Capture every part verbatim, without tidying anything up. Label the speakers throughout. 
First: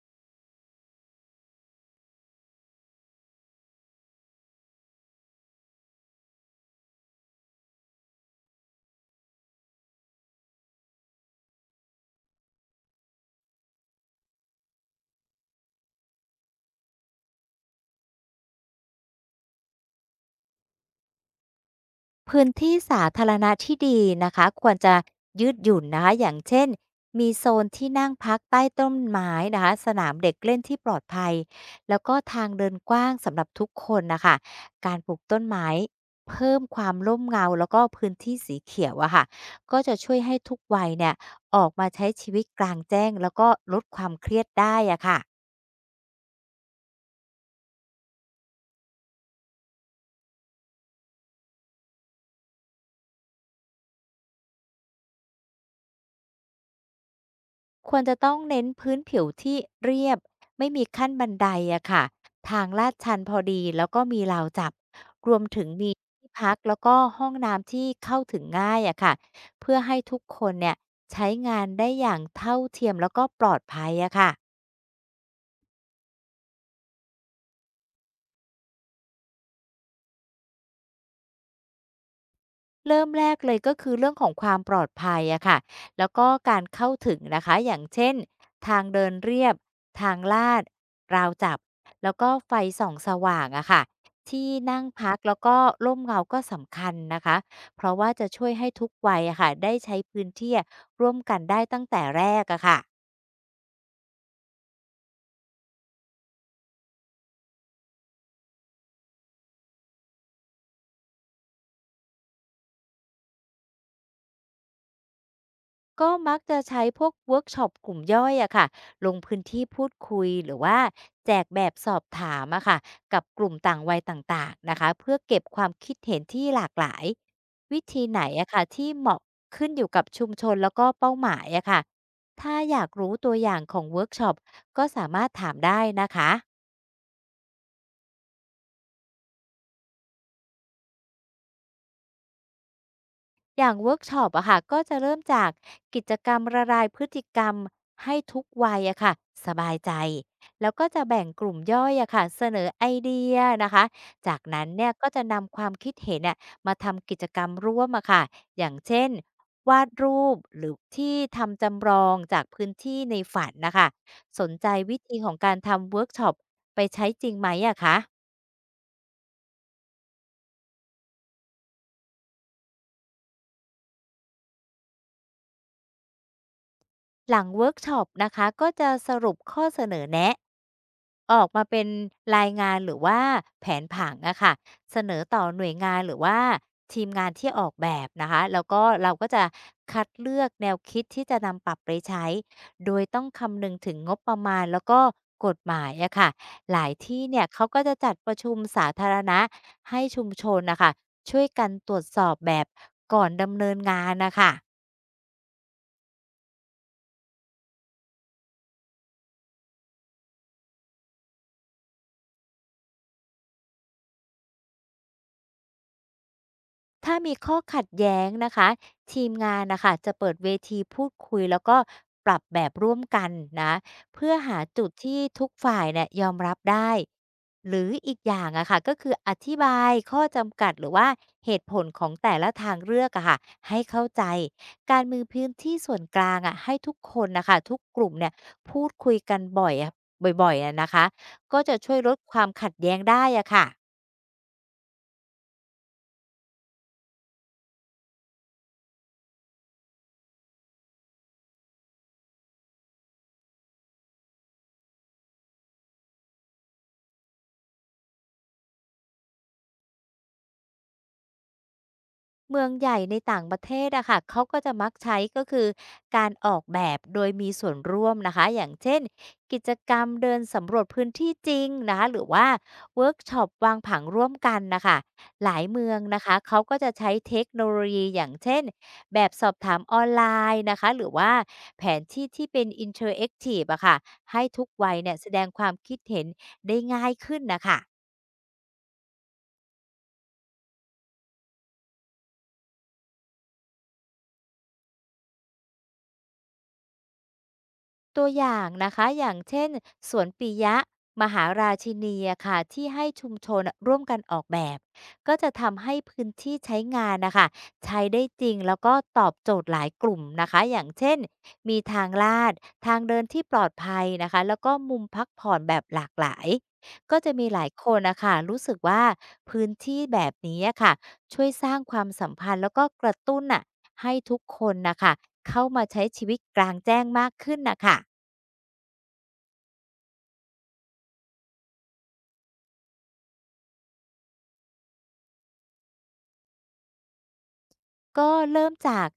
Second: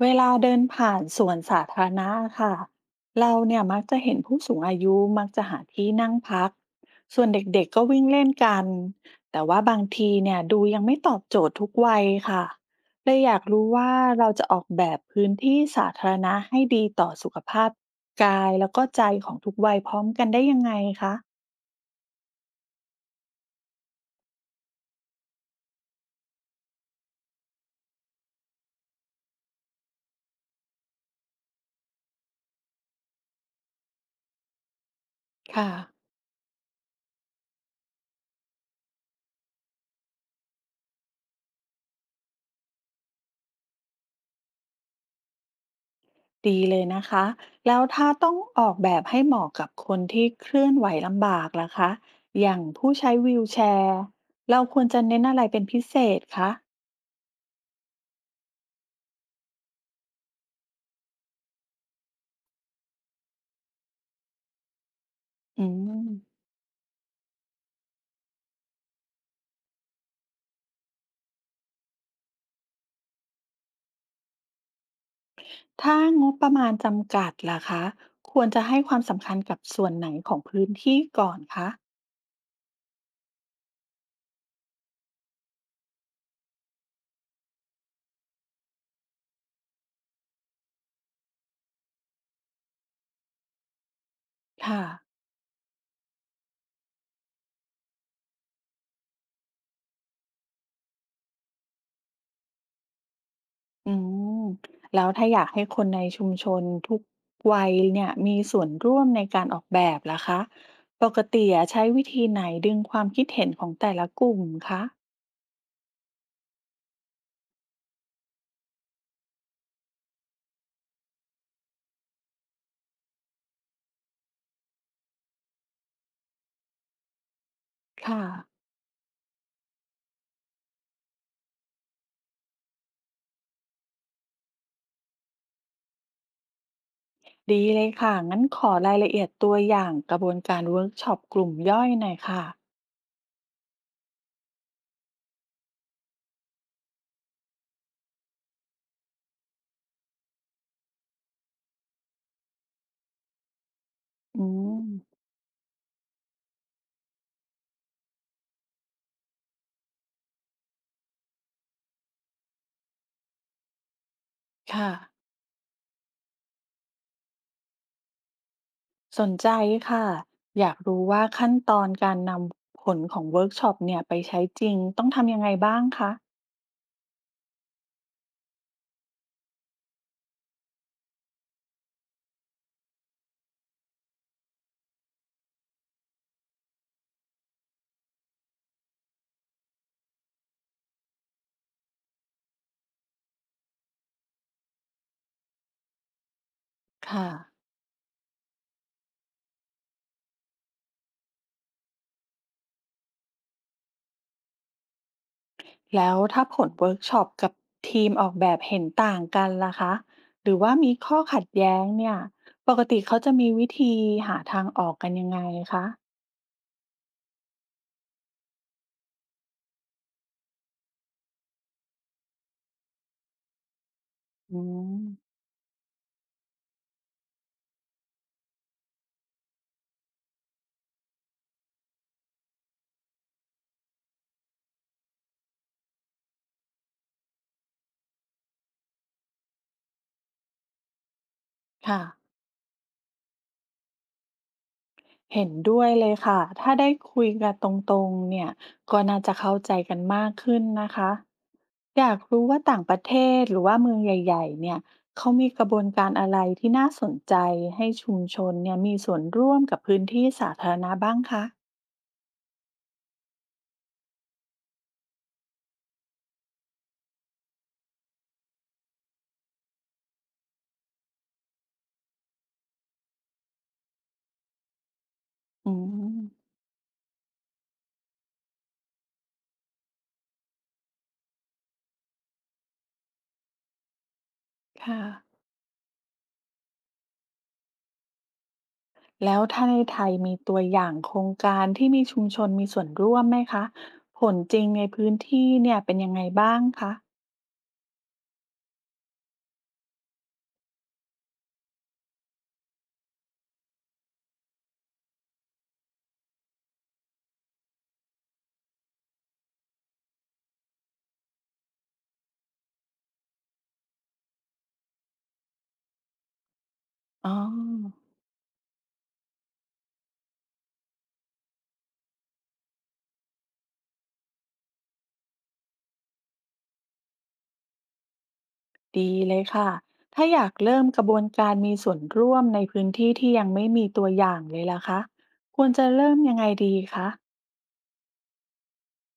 Speaker 1: เวลาเดินผ่านสวนสาธารณะค่ะเราเนี่ยมักจะเห็นผู้สูงอายุมักจะหาที่นั่งพักส่วนเด็กๆก็วิ่งเล่นกันแต่ว่าบางทีเนี่ยดูยังไม่ตอบโจทย์ทุกวัยค่ะเลยอยากรู้ว่าเราจะออกแบบพื้นที่สาธารณะให้ดีต่อสุขภาพกายแล้วก็ใจของทุกวัยพร้อมกันได้ยังไงคะ
Speaker 2: พื้นที่สาธารณะที่ดีนะคะควรจะยืดหยุ่นนะคะอย่างเช่นมีโซนที่นั่งพักใต้ต้นไม้นะคะสนามเด็กเล่นที่ปลอดภัยแล้วก็ทางเดินกว้างสำหรับทุกคนนะคะการปลูกต้น
Speaker 1: ค่ะ
Speaker 2: ไม้เพิ่มความร่มเงาแล้วก็พื้นที่สีเขียวอะค่ะก็จะช่วยให้ทุกวัยเนี่ยออกมาใช้ชีวิตกลางแจ้งแล้วก็ลดความเครียดได้อะค่ะ
Speaker 1: ดีเลยนะคะแล้วถ้าต้องออกแบบให้เหมาะกับคนที่เคลื่อนไหวลำบากล่ะคะ อย่างผู้ใช้วีลแชร์เราควรจะเน้นอะไรเป็นพิเศษคะ
Speaker 2: ควรจะต้องเน้นพื้นผิวที่เรียบไม่มีขั้นบันไดอะค่ะทางลาดชันพอดีแล้วก็มีราวจับรวมถึ
Speaker 1: อื
Speaker 2: งมีที่
Speaker 1: ม
Speaker 2: พักแล้วก็ห้องน้ำที่เข้าถึงง่ายอะค่ะเพื่อให้ทุกคนเนี่ยใช้งานได้อย่างเท่าเทียมแล้วก็ปลอดภัยอะค่ะ
Speaker 1: ถ้างบประมาณจำกัดล่ะคะควรจะให้ความสำคัญกับส่วนไหนของพื้นที่ก่อนคะ
Speaker 2: เริ่มแรกเลยก็คือเรื่องของความปลอดภัยอะค่ะแล้วก็การเข้าถึงนะคะอย่างเช่นทางเดินเรียบ ทางลาด ราวจับ แล้วก็ไฟส่องสว่างอะค่ะที่นั่
Speaker 1: ค่ะ
Speaker 2: งพักแล้วก็ร่มเงาก็สำคัญนะคะเพราะว่าจะช่วยให้ทุกวัยอะค่ะได้ใช้พื้นที่ร่วมกันได้ตั้งแต่แรกอะค่ะ
Speaker 1: อืมแล้วถ้าอยากให้คนในชุมชนทุกวัยเนี่ยมีส่วนร่วมในการออกแบบล่ะคะปกติอะใช้วิธีไหนดึงความคิดเห็นของแต่ละกลุ่มคะ
Speaker 2: ก็มักจะใช้พวกเวิร์กช็อปกลุ่มย่อยอะค่ะลงพื้นที่พูดคุยหรือว่าแจกแบบสอบถามอะค่ะกับกลุ่มต่างวัยต่างๆนะคะเพื่อเก็บความคิดเห็นที่หลากหลายวิธีไหน
Speaker 1: ค่ะ
Speaker 2: อะค่ะที่เหมาะขึ้นอยู่กับชุมชนแล้วก็เป้าหมายอะค่ะถ้าอยากรู้ตัวอย่างของเวิร์กช็อปก็สามารถถามได้นะคะ
Speaker 1: ดีเลยค่ะงั้นขอรายละเอียดตัวอย่างกระบวนการเวิร์กช็อปกลุ่มย่อยหน่อยค่ะ
Speaker 2: อย่างเวิร์กช็อปอะค่ะก็จะเริ่มจากกิจกรรมละลายพฤติกรรมให้ทุกวัยอะค่ะสบายใจแล้วก็จะแบ่งกลุ่มย่อยอะค่ะเสนอไอเดียนะคะจาก
Speaker 1: อื
Speaker 2: นั้น
Speaker 1: ม
Speaker 2: เนี่ยก็จะนำความคิดเห็นเนี่ยมาทำกิจกรรมร่วมอะค่ะอย่างเช่นวาดรูปหรือที่ทำจำลองจากพื้นที่ในฝันนะคะสนใจ
Speaker 1: ค่ะ
Speaker 2: วิธีของการทำเวิร์กช็อปไปใช้จริงไหมอะคะ
Speaker 1: สนใจค่ะอยากรู้ว่าขั้นตอนการนำผลของเวิร์กช็อปเนี่ยไปใช้จริงต้องทำยังไงบ้างคะ
Speaker 2: หลังเวิร์กช็อปนะคะก็จะสรุปข้อเสนอแนะออกมาเป็นรายงานหรือว่าแผนผังอะค่ะเสนอต่อหน่วยงานหรือว่าทีมงานที่ออกแบบนะคะแล้วก็เราก็จะคัดเลือกแนวคิดที่จะนำปรับไปใช้โดยต้องคำนึงถึงงบประมาณแล้วก็กฎหมายอะค่ะหลายที่
Speaker 1: ค่ะ
Speaker 2: เนี่ยเขาก็จะจัดประชุมสาธารณะให้ชุมชนนะคะช่วยกันตรวจสอบแบบก่อนดำเนินงานนะคะ
Speaker 1: แล้วถ้าผลเวิร์กช็อปกับทีมออกแบบเห็นต่างกันล่ะคะหรือว่ามีข้อขัดแย้งเนี่ยปกติเขาจะมีวิธีหาทางออกกันยังไงคะ
Speaker 2: ถ้ามีข้อขัดแย้งนะคะทีมงานนะคะจะเปิดเวทีพูดคุยแล้วก็ปรับแบบร่วมกันนะเพื่อ
Speaker 1: อื
Speaker 2: หาจุด
Speaker 1: ม
Speaker 2: ที่ทุกฝ่ายเนี่ยยอมรับได้หรืออีกอย่างอะค่ะก็คืออธิบายข้อจำกัดหรือว่าเหตุผลของแต่ละทางเลือกอะค่ะให้เข้าใจการมือพื้นที่ส่วนกลางอะให้ทุกคนนะคะทุกกลุ่มเนี่ยพูดคุยกันบ่อยอะบ่อยๆอะนะคะก็จะช่วย
Speaker 1: ค่ะ
Speaker 2: ลดความขัดแย้งได้อะค่ะ
Speaker 1: เห็นด้วยเลยค่ะถ้าได้คุยกันตรงๆเนี่ยก็น่าจะเข้าใจกันมากขึ้นนะคะอยากรู้ว่าต่างประเทศหรือว่าเมืองใหญ่ๆเนี่ยเขามีกระบวนการอะไรที่น่าสนใจให้ชุมชนเนี่ยมีส่วนร่วมกับพื้นที่สาธารณะบ้างคะ
Speaker 2: เมืองใหญ่ในต่างประเทศอะค่ะเขาก็จะมักใช้ก็คือการออกแบบโดยมีส่วนร่วมนะคะอย่างเช่นกิจกรรมเดินสำรวจพื้นที่จริงนะคะหรือว่าเวิร์กช็อปวางผังร่วมกันนะคะหลาย
Speaker 1: อื
Speaker 2: เมืองนะคะ
Speaker 1: ม
Speaker 2: เขาก็จะใช้เทคโนโลยีอย่างเช่นแบบสอบถามออนไลน์นะคะหรือว่าแผนที่ที่เป็นอินเทอร์แอคทีฟอะค่ะให้ทุกวัย
Speaker 1: ค่ะ
Speaker 2: เนี่ยแสดงความคิดเห็นได้ง่ายขึ้นนะคะ
Speaker 1: แล้วถ้าในไทยมีตัวอย่างโครงการที่มีชุมชนมีส่วนร่วมไหมคะผลจริงในพื้นที่เนี่ยเป็นยังไงบ้างคะ
Speaker 2: ตัวอย่างนะคะอย่างเช่นสวนปิยะมหาราชินีอะค่ะที่ให้ชุมชนอะร่วมกันออกแบบก็จะทำให้พื้นที่ใช้งานนะคะใช้ได้จริงแล้วก็ตอบโจทย์หลายกลุ่มนะคะอย่างเช่นมีทางลาดทางเดินที่ปลอดภัยนะคะแล้วก็มุมพักผ่อนแบบหลากหลายก็
Speaker 1: อ๋
Speaker 2: จะ
Speaker 1: อ
Speaker 2: มีหลายคนนะคะรู้สึกว่าพื้นที่แบบนี้อะค่ะช่วยสร้างความสัมพันธ์แล้วก็กระตุ้นน่ะให้ทุกคนนะคะเข้ามาใช้ชีวิตกลางแจ้งมากขึ้นนะคะ
Speaker 1: ดีเลยค่ะถ้าอยากเริ่มกระบวนการมีส่วนร่วมในพื้นที่ที่ยังไม่มีตัวอย่างเลยล่ะคะควรจะเริ่มยังไงดีคะ
Speaker 2: ก็เริ่มจาก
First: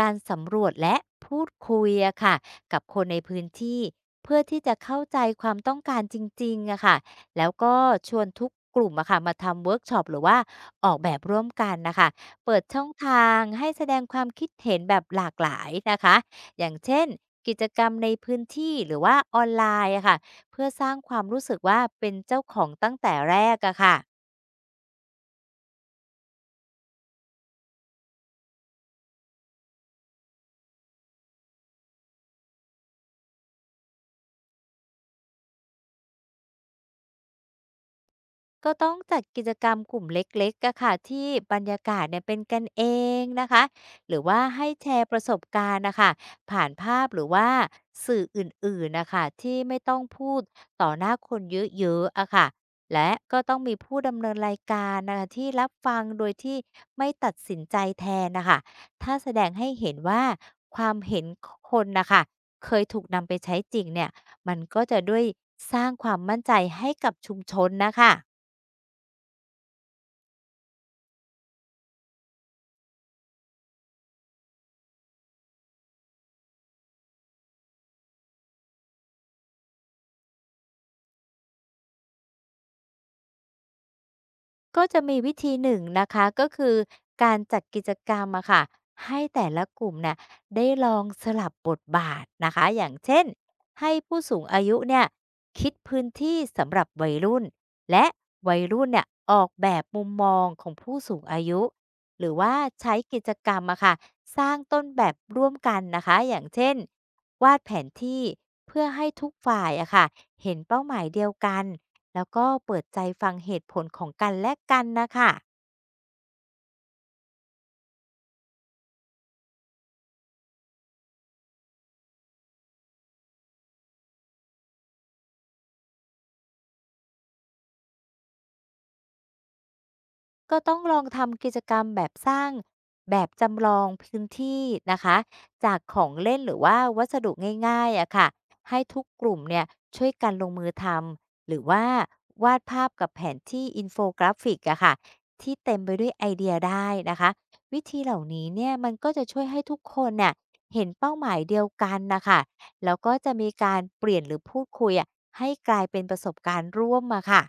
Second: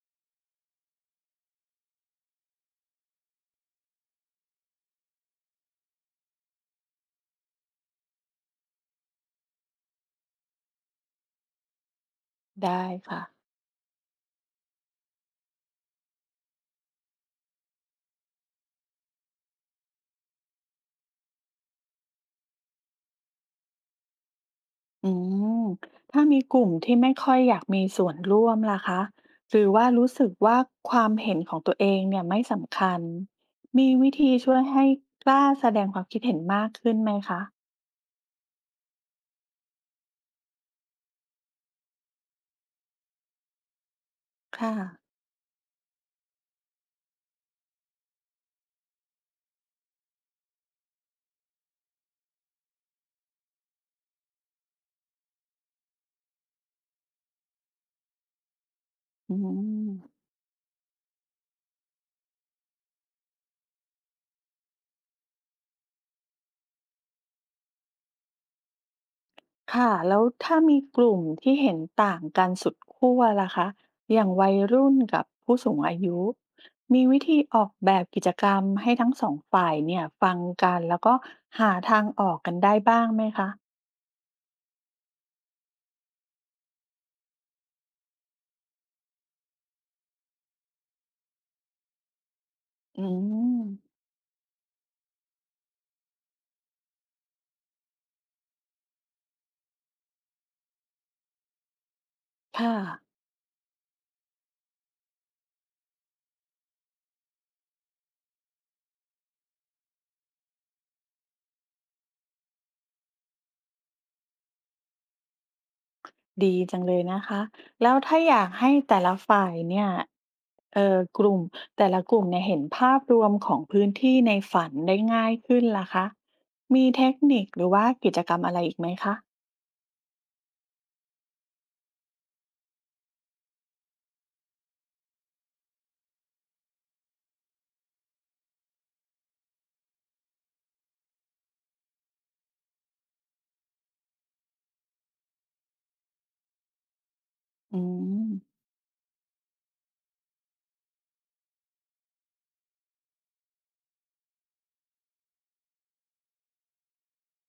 Speaker 2: การสำรวจและพูดคุยอะค่ะกับคนในพื้นที่เพื่อที่จะเข้าใจความต้องการจริงๆอะค่ะแล้วก็ชวนทุกกลุ่มอะค่ะมาทำเวิร์กช็อปหรือว่าออกแบบร่วมกันนะคะเปิดช่
Speaker 1: ได้
Speaker 2: อง
Speaker 1: ค่ะ
Speaker 2: ทางให้แสดงความคิดเห็นแบบหลากหลายนะคะอย่างเช่นกิจกรรมในพื้นที่หรือว่าออนไลน์อะค่ะเพื่อสร้างความรู้สึกว่าเป็นเจ้าของตั้งแต่แรกอะค่ะ
Speaker 1: อืมถ้ามีกลุ่มที่ไม่ค่อยอยากมีส่วนร่วมล่ะคะหรือว่ารู้สึกว่าความเห็นของตัวเองเนี่ยไม่สำคัญ มีวิธีช่วยให้กล้าแสดงความคิดเห็นมากขึ้นไหมคะ
Speaker 2: ก็ต้องจัดกิจกรรมกลุ่มเล็กๆอะค่ะที่บรรยากาศเนี่ยเป็นกันเองนะคะหรือว่าให้
Speaker 1: ค่ะ
Speaker 2: แชร์ประสบการณ์นะคะผ่านภาพหรือว่าสื่ออื่นๆนะคะที่ไม่ต้องพูดต่อหน้าคนเยอะๆอะค่ะและก็ต้องมีผู้ดำเนินรายการนะคะที่รับฟังโดยที่ไม่ตัดสินใจแทนนะคะถ้าแส
Speaker 1: อื
Speaker 2: ดงให้เห็น
Speaker 1: ม
Speaker 2: ว่าความเห็นคนนะคะเคยถูกนำไปใช้จริงเนี่ยมันก็จะด้วยสร้างความมั่นใจให้กับชุมชนนะคะ
Speaker 1: ค่ะแล้วถ้ามีกลุ่มที่เห็นต่างกันสุดขั้วล่ะคะอย่างวัยรุ่นกับผู้สูงอายุมีวิธีออกแบบกิจกรรมให้ทั้งสองฝ่ายเนี่ยฟังกันแล้วก็หาทางออกกันได้บ้างไหมคะ
Speaker 2: ก็จะมีวิธีหนึ่งนะคะก็คือการจัดกิจกรรมอะค่ะให้แต่ละกลุ่มเนี่ยได้ลองสลับบทบาทนะคะอย่าง
Speaker 1: อื
Speaker 2: เช่น
Speaker 1: ม
Speaker 2: ให้ผู้สูงอายุเนี่ยคิดพื้นที่สำหรับวัยรุ่นและวัยรุ่นเนี่ยออกแบบมุมมองของผู้สูงอายุหรือว่า
Speaker 1: ค่ะ
Speaker 2: ใช้กิจกรรมอะค่ะสร้างต้นแบบร่วมกันนะคะอย่างเช่นวาดแผนที่เพื่อให้ทุกฝ่ายอะค่ะเห็นเป้าหมายเดียวกัน แล้วก็เปิดใจฟังเหตุผลของกันและกันนะค่ะ
Speaker 1: ดีจังเลยนะคะแล้วถ้าอยากให้แต่ละฝ่ายเนี่ยเอ่อกลุ่มแต่ละกลุ่มเนี่ยเห็นภาพรวมของพื้นที่ในฝันได้ง่ายขึ้นล่ะคะมีเทคนิคหรือว่ากิจกรรมอะไรอีกไหมคะ
Speaker 2: ก็ต้องลองทำกิจกรรมแบบสร้างแบบจำลองพื้นที่นะคะจากของเล่นหรือว่าวัสดุง่ายๆอะค่ะให้ทุกกลุ่มเนี่ยช่วยกันลงมือทำหรือว่าวาดภาพกับแผนที่อินโฟกราฟิกอะค่ะที่เต็มไปด้วยไอเดียได้นะคะ
Speaker 1: อื
Speaker 2: วิธีเหล่า
Speaker 1: ม
Speaker 2: นี้เนี่ยมันก็จะช่วยให้ทุกคนเนี่ยเห็นเป้าหมายเดียวกันนะคะแล้วก็จะมีการเปลี่ยนหรือพูดคุยอะให้กลายเป็นประสบการณ์ร่วมอะค่ะ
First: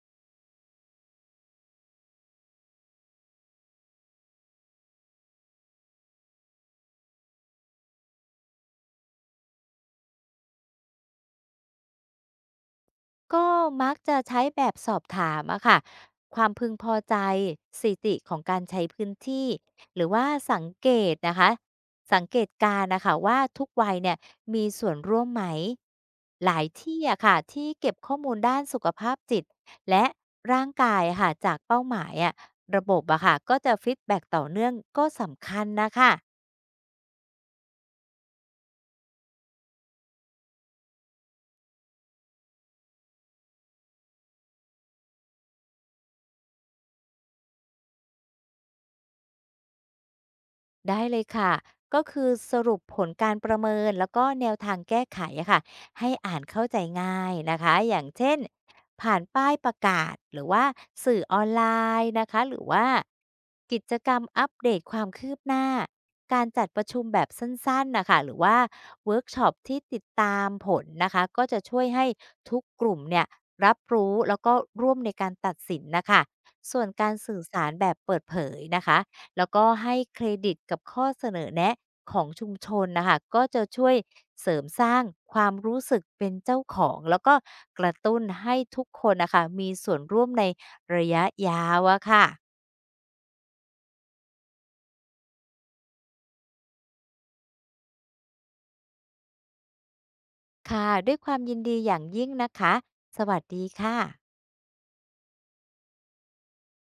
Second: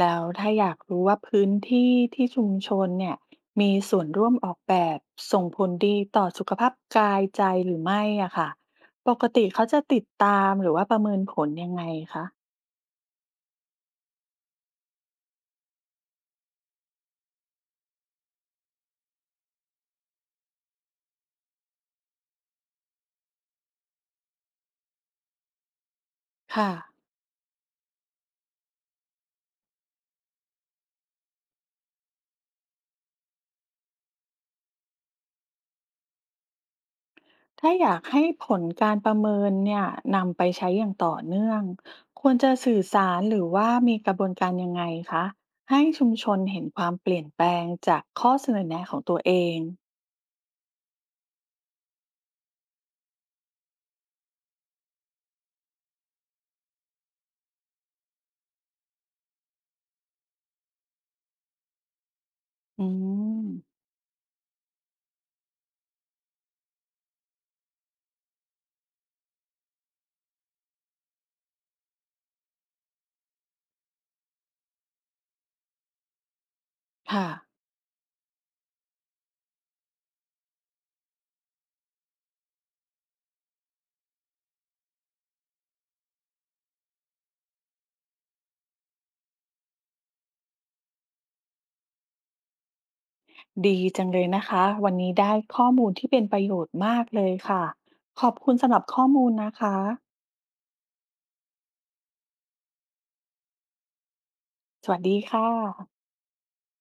Speaker 1: แล้วถ้าอยากรู้ว่าพื้นที่ที่ชุมชนเนี่ยมีส่วนร่วมออกแบบส่งผลดีต่อสุขภาพกายใจหรือไม่อะค่ะปกติเขาจะติดตามหรือว่าประเมินผลยังไงคะ
Speaker 2: ก็มักจะใช้แบบสอบถามอะค่ะความพึงพอใจสถิติของการใช้พื้นที่หรือว่าสังเกตนะคะสังเกตการณ์นะคะว่าทุกวัยเนี่ยมีส่วนร่วมไหมหลาย
Speaker 1: ค่ะ
Speaker 2: ที่อะค่ะที่เก็บข้อมูลด้านสุขภาพจิตและร่างกายอะค่ะจากเป้าหมายอะระบบอะค่ะก็จะฟีดแบ็กต่อเนื่องก็สำคัญนะคะ
Speaker 1: ถ้าอยากให้ผลการประเมินเนี่ยนำไปใช้อย่างต่อเนื่องควรจะสื่อสารหรือว่ามีกระบวนการยังไงคะให้ชุมชนเห็นความเปลี่ยนแปลงจากข้อเสนอแนะของตัวเอง
Speaker 2: ได้เลยค่ะ ก็คือสรุปผลการประเมินแล้วก็แนวทางแก้ไขอะค่ะให้อ่านเข้าใจง่ายนะคะ อย่างเช่นผ่านป้ายประกาศหรือว่าสื่อออนไลน์นะคะ หรือว่า
Speaker 1: อืม
Speaker 2: กิจกรรมอัปเดตความคืบหน้า การจัดประชุมแบบสั้นๆนะคะ หรือว่าเวิร์กช็อปที่ติดตามผลนะคะ ก็จะช่วยให้ทุกกลุ่มเนี่ยรับรู้แล้วก็ร่วมในการตัดสินนะคะส่วนการ
Speaker 1: ค่ะ
Speaker 2: สื่อสารแบบเปิดเผยนะคะ แล้วก็ให้เครดิตกับข้อเสนอแนะของชุมชนนะคะก็จะช่วยเสริมสร้างความรู้สึกเป็นเจ้าของแล้วก็กระตุ้นให้ทุกคนนะคะมีส่วนร่วมในระยะยาวอะค่ะ
Speaker 1: ดีจังเลยนะคะวันนี้ได้ข้อมูลที่เป็นประโยชน์มากเลยค่ะขอบคุณสำหรับข้อมูลนะคะ
Speaker 2: ค่ะด้วยความยินดีอย่างยิ่งนะคะสวัสดีค่ะ
Speaker 1: สวัสดีค่ะ